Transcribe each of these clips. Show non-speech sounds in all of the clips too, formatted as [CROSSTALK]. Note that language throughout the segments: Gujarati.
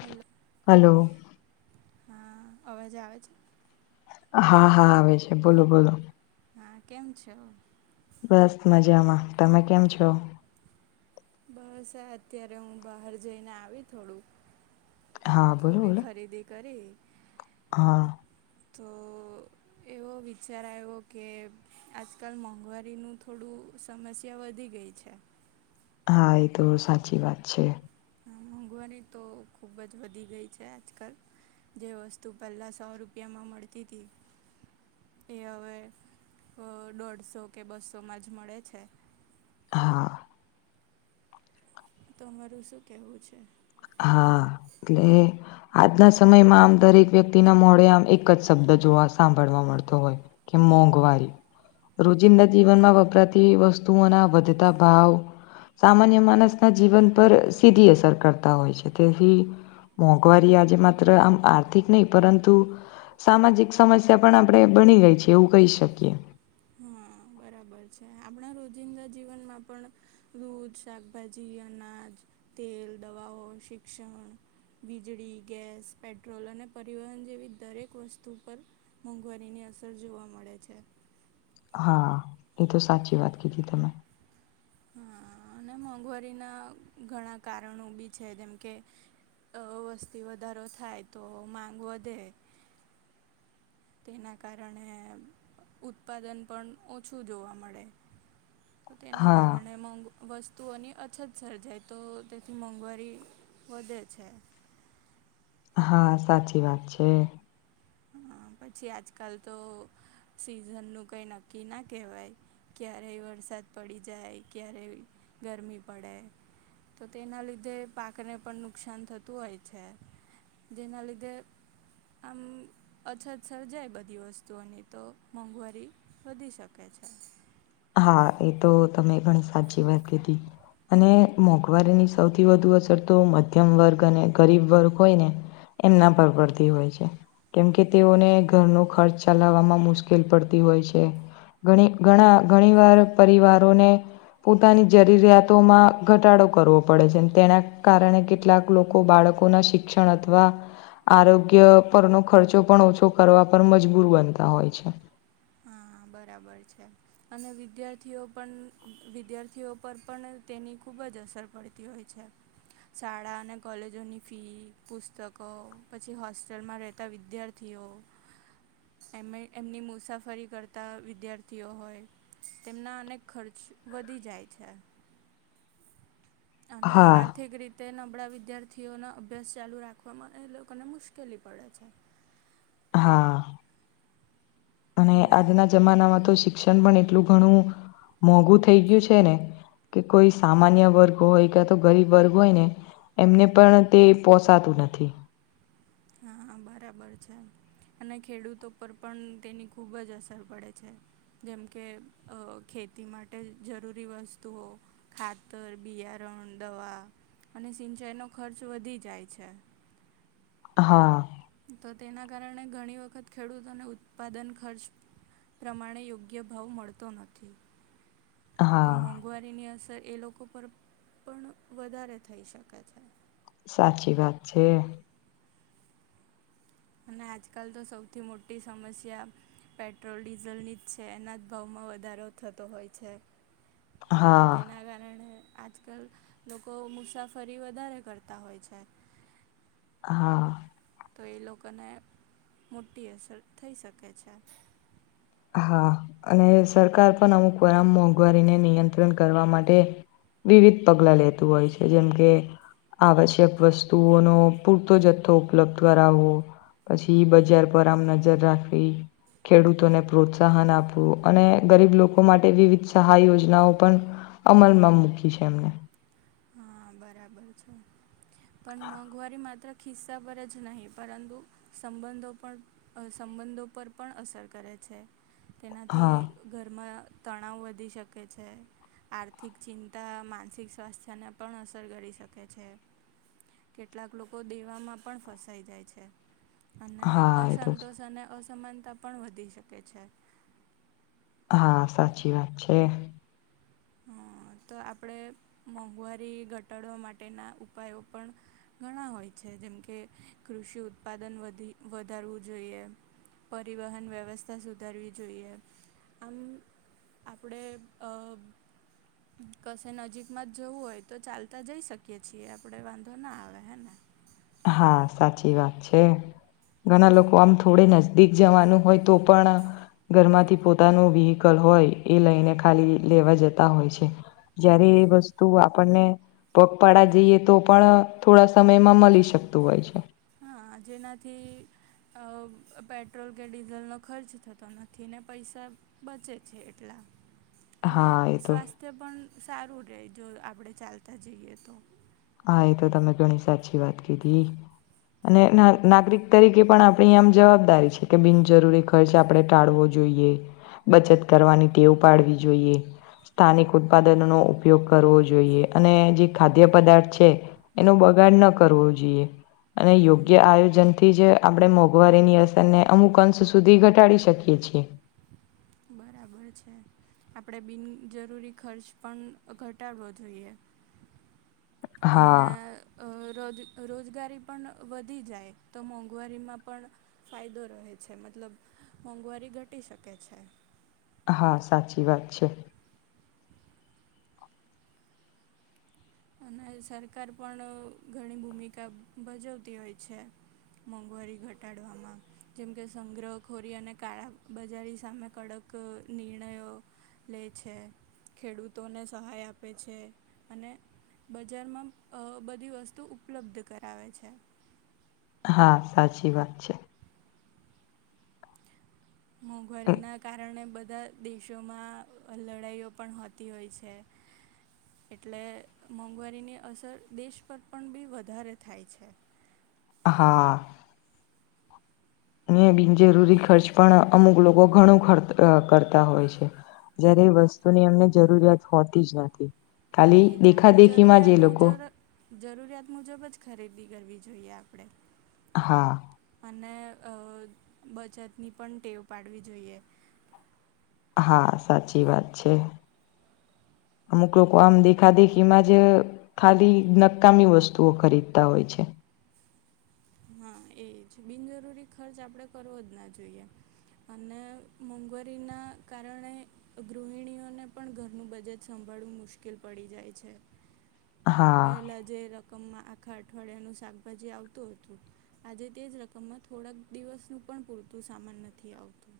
હલો. હલો હા અવાજ આવે છે? હા, હા આવે છે. બોલો-બોલો. હા, કેમ છો? બસ મજામાં. તમે કેમ છો? બસ આ અત્યારે હું બહાર જઈને આવી થોડું. હા, થોડી બોલો-બોલો. ખરીદી કરી હા. તો એવો વિચાર આયવો કે આજકાલ મોંઘવારીનું થોડું સમસ્યા વધી ગઈ છે. હા એ તો સાચી વાત છે. હા મોંઘવારી તો ખૂબ જ વધી ગઈ છે આજકાલ. જે વસ્તુ પહેલા સો રૂપિયામાં મળતી તી, એ હવે અહ દોઢસો કે બસો માં જ મળે છે. હા. તમારું શું કહેવું છે? હા, એટલે આજના સમયમાં આમ દરેક વ્યક્તિના મોડે આમ એક જ શબ્દ જોવા સાંભળવા મળતો હોય કે મોંઘવારી. રોજિંદા જીવનમાં વપરાતી વસ્તુઓના વધતા ભાવ સામાન્ય માણસના જીવન પર સીધી અસર કર તા હોય છે, તેથી મોંઘવારી આજે માત્ર આમ આર્થિક નહીં પરંતુ સામાજિક સમસ્યા પણ આપણે બની ગઈ છે એવું કહી શકીએ. હા બરાબર છે. આપણા રોજિંદા જીવનમાં પણ દૂધ, શાકભાજી, અનાજ, તેલ, દવાઓ, શિક્ષણ વીજળી, ગેસ, પેટ્રોલ, અને પરિવહન જેવી દરેક વસ્તુ પર મોંઘવારીની અસર જોવા મળે છે. હા. એ તો સાચી વાત કીધી તમે. હા અને મોંઘવારીના ઘણા કારણો બી છે જેમ કે અહ વસ્તી વધારો થાય તો માંગ વધે. તેના કારણે ઉત્પાદન પણ ઓછું જોવા મળે. તો તેના હા કારણે મ વસ્તુઓની અછત સર્જાય તો તેથી મોંઘવારી વધે છે હા સાચી વાત છે હા પછી આજકાલ તો સીઝનનુંું કઈ નક્કી ના કહેવાય ક્યારેય વરસાદ પડી જાય, ક્યારેય ગરમી પડે તો તેના લીધે પાકને પણ નુકસાન થતું હોય છે. જેના લીધે આમ અછત સર્જાય બધી વસ્તુઓની તો મોંઘવારી વધી શકે છે. હા એ તો તમે ઘણી સાચી વાત કીધી. અને મોંઘવારીની સૌથી વધુ અસર તો મધ્યમ વર્ગ અને ગરીબ વર્ગ હોય ને એમના પર પડતી હોય છે કેમકે તેઓને ઘરનો ખર્ચ ચલાવવામાં મુશ્કેલ પડતી હોય છે ઘણી ઘણા ઘણીવાર પરિવારોને પોતાની જરૂરિયાતોમાં ઘટાડો કરવો પડે છે અને તેના કારણે કેટલાક લોકો બાળકોના શિક્ષણ અથવા આરોગ્ય પરનો ખર્ચો પણ ઓછો કરવા પર મજબૂર બનતા હોય છે હા બરાબર છે અને વિદ્યાર્થીઓ પણ વિદ્યાર્થીઓ પર પણ તેની ખૂબ જ અસર પડી અ હોય છે શાળા અને કોલેજોની ફી પુસ્તકો પછી હોસ્ટેલમાં રહેતા વિદ્યાર્થી એમની મુસાફરી ફરી કરતાં વિદ્યાર્થીઓ હોય તેમના અનેક ખર્ચ વધી જાય છે અને હા આર્થિક રીતે તે નબળા વિદ્યાર્થીઓના અભ્યાસ ચાલુ રાખવામાં એ લોકોને મુશ્કેલી પડે છે હા અને આજના જમાનામાં તો શિક્ષણ પણ એટલું ઘણું મોંઘું થઈ ગયું છે ને કે કોઈ સામાન્ય વર્ગ હોય કે તો ગરીબ વર્ગ હોય ને એમને પણ તે પોસાતું નથી હા હ બરાબર છે અને ખેડૂતો પર પણ તેની ખુબ જ અસર પડે છે જેમ કે ખેતી માટે જરૂરી વસ્તુઓ ખાતર બિયારણ દવા અને સિંચાઈનો ખર્ચ વધી જાય છે હા તો તેના કારણે ઘણી વખત ખેડૂતોને ઉત્પાદન ખર્ચ પ્રમાણે યોગ્ય ભાવ મળતો નથી તો હા મોંઘવારીની અસર એ લોકો પર પણ વધારે થઈ શકે છે સાચી વાત છે અને આજકાલ તો સૌથી મોટી સમસ્યા પેટ્રોલ ડીઝલની જ છે એના જ ભાવમાં વધારો થતો હોય છે તો હા તેના કારણે આજકાલ લોકો મુસાફરી વધારે કરતા હોય છે હા તો એ લોકોને મોટી અસર થઈ શકે છે હા અને સરકાર પણ અમુક વરામ મોંઘવારીને નિયંત્રણ કરવા માટે વિવિધ પગલા લેતું હોય છે જેમ કે આવશ્યક વસ્તુઓનો પૂરતો જથ્થો ઉપલબ્ધ કરાવવો પછી બજાર પર આમ નજર રાખવી ખેડૂતોને પ્રોત્સાહન આપવું અને ગરીબ લોકો માટે વિવિધ સહાય યોજનાઓ પણ અમલમાં મૂકી છે એમને હા બરાબર છે પણ મોંઘવારી માત્ર ખિસ્સા પર જ નહીં પરંતુ સંબંધો પણ સંબંધો પર પણ અસર કરે છે તેનાથી હા ઘરમાં તણાવ વધી શકે છે આર્થિક ચિંતા માનસિક સ્વાસ્થ્ય તેને પણ અસર કરી શકે છે. કેટલાક લોકો દેવામાં પણ ફસાઈ જાય છે અને હા એ તો છે. અસંતોષ અને અસમાનતા પણ વધી શકે છે હા સાચી વાત છે હ તો આપણે મોંઘવારી ઘટાડવા માટેના ઉપાયો પણ- ઘણા હોય છે જેમકે કૃષિ ઉત્પાદન વધી વધારવું જોઈએ- પરિવહન વ્યવસ્થા સુધારવી જોઈએ આમ- આપણે- કશે નજીકમાં જ જવું હોય તો ચાલતા જઈ શકીએ છીએ આપડે વાંધો ના આવે હેને- હા સાચી વાત છે ઘણા લોકો આમ- થોડે નજદીક જવાનું હોય તો પણ- ઘરમાંથી પોતાનું વ્હકલ હોય એ લઈને ખાલી લેવા જતા હોય છે. જયારે એ વસ્તુ આપણને પગપાળા જઈએ તો પણ થોડા સમયમાં મળી શકે- સત્તું હોય છે- હા જેનાથી- પેટ્રોલ કે ડીઝલનો ખર્ચ થતો નથી. ને પૈસા- બચે છે એટલા- અને હા એ તો સ્વાસ્થ્ય પણ સારું રહે જો આપણે ચાલતા જઈએ તો- હા એ તો તમે ઘણી સાચી વાત કીધી- અને નાગરિક તરીકે પણ આપણી આમ જવાબદારી છે કે બિનજરૂરી ખ- ખર્ચ આપણે ટાળવો જોઈએ બચત કરવાની ટેવ પાડવી જોઈએ- સ્થાનિક ઉત્પાદન નો ઉપયોગ કરવો જોઈએ અને જે ખાદ્ય પદાર્થ- છે એનો બગાડ ન કરવો જોઈએ અને યોગ્ય હા આયોજનથી જ- આપણે મોંઘવારીની અસરને અમુક અંશ સુધી ઘટાડી શકીએ છીએ. બરાબર છે આપણે બિનજરૂરી ખર્ચ પણ ઘટાડવો જોઈએ. હા અને- રોજ રોજગારી પણ વધી જાય તો મોંઘવારીમાં પણ- ફાયદો રહે છે મતલબ મોંઘવારી ઘટી શકે છે. હા સાચી વાત છે. અને સરકાર પણ ઘણી ભૂમિકા ભજવતી હોય છે. મોંઘવારી ઘટાડવામાં જેમકે સંગ્રહખોરી અને કાળા બજારી સામે કડક- એક નિર્ણયો- લે છે ખેડૂતોને સહાય આપે છે અને- બજારમાં બધી વસ્તુ ઉપલબ્ધ કરાવે છે. હા સાચી વાત છે. મોંઘવારીના કારણે બધા દેશોમાં લડાઈઓ પણ હોતી હોય છે. એટલે મોંઘવારીની અસર દેશ પર પણ બી વધારે થાય છે. હા- ને બિનજરૂરી ખર્ચ પણ અમુક લોકો ઘણું કરતા હોય છે. જયારે વસ્તુની એમને જરૂરિયાત હોતી જ નથી ખાલી એ જ દેખા આપણે દેખી માં જરૂરિયાત જે લોકો- મુજબ જરૂરિયાત મુજબ જ ખરીદી કરવી જોઈએ આપણે- હા- અને બચતની પણ ટેવ પાડવી જોઈએ- હા સાચી વાત છે. અમુક લોકો આમ દેખા દેખી માં જ- ખાલી નકામી વસ્તુઓ ખરીદતા હોય છે. હા, એ જ બિનજરૂરી ખર્ચ આપણેે કરવો જ ના જોઈએ. અને મોંઘવારીના કારણે, તો ગૃહિણીઓને પણ ઘરનું બજેટ સંભાળવું મુશ્કેલ પડી જાય છે, હા પહેલા જે રકમમાં આખા અઠવાડિયાનું શાકભાજી આવતું હતું, આજે તેજ રકમમાં થોડાક દિવસનું પણ પૂરતું સામાન નથી આવતું.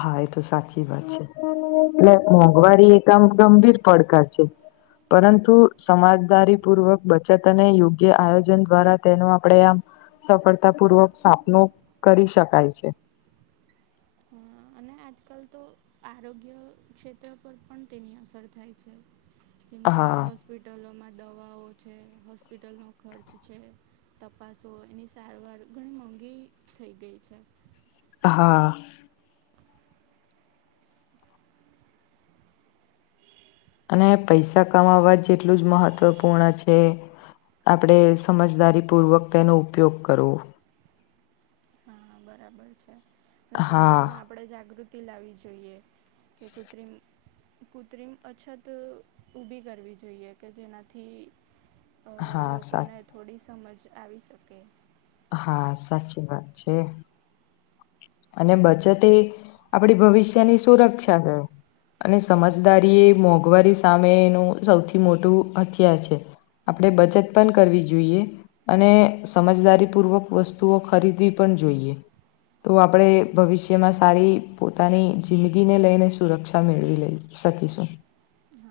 હા એ તો સાચી વાત છે એટલે મોંઘવારી એક આમ ગંભીર પડકાર છે. પરંતુ સમાજદારી પૂર્વક બચત અને યોગ્ય આયોજન દ્વારા તેનો આપણે આમ- સફળતા પૂર્વક સામનો કરી શકાય છે. હા અને આજ કલ તો- આરોગ્ય ક્ષેત્ર પર પણ તેની અસર થાય છે જેમકે- હા હોસ્પિટલોમાં દવાઓ છે હોસ્પિટલનો ખર્ચ છે. તપાસો એની સારવાર ઘણી મોંઘી થઈ ગઈ છે. હા અને પૈસા કમાવવા જે જેટલું જ મહત્વપૂર્ણ છે. આપડે સમજદારીપૂર્વક તેનો ઉપયોગ કરવો, હા, બરાબર છે અને હા સમાજમાં આપણેે જાગૃતિ લાવવી જોઈએ, કે કૃત્રિમ કૃત્રિમ અછત ઊભી કરવી જોઈએ, કે જેનાથી અ હા સા લોકોને થોડી સમજ આવી શકે, હા, સાચી વાત છે. અને બચત આપડી ભવિષ્યની સુરક્ષા છે, અને સમજદારી એ મોંઘવારી સામે એનું સૌથી મોટું હથિયાર છે, આપણે બચત પણ કરવી જોઈએ, અને સમજદારીપૂર્વક વસ્તુઓ ખરીદવી પણ જોઈએ, તો આપણે ભવિષ્યમાં સારી પોતાની જિંદગીને લઈને સુરક્ષા મેળવી લઈશ, શકીશું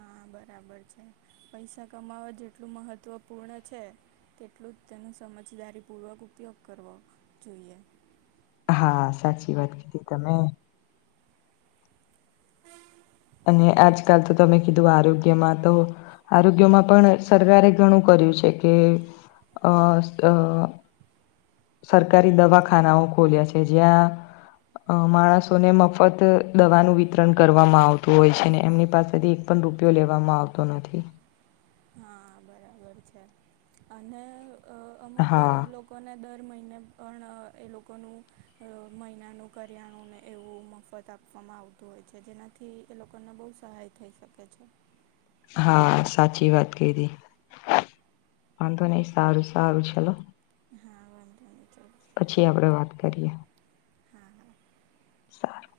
હા, બરાબર છે પૈસા કમાવા જેટલું મહત્વપૂર્ણ છે, તેટલું જ તેનું સમજદારીપૂર્વક ઉપયોગ કરવો જોઈએ, હા, સાચી વાત કીધી તમે [UNINTELLIGIBLE] અને આજકાલ તો તમે કીધું આરોગ્યમાં તો આરોગ્યમાં પણ સરકારે ઘણું કર્યું છે, કે અ સરકારી દવાખાનાઓ ખોલ્યા છે, જ્યાં અ માણસોને મફત દવાનું વિતરણ કરવામાં આવતું હોય છે, એમની પાસેથી પણ રૂપિયો લેવામાં આવતો નથી. હા, બરાબર છે, અને અમુક હા ગરીબ લોકો લોકોને દર મહિને પણ એ લોકોનું મહિનાનું કરિયાણું ને એવું મફત આપ આપવામાં આવતું હોય છે, જેનાથી એ લોકોને બહુ સહાય થઈ શકે છે. હા, સાચી વાત કરી, વાંધો નહી સારું સારું ચલો. હા, વાંધો નઈ ચાલો પછી આપણે વાત કરીએ, હા હા [UNINTELLIGIBLE]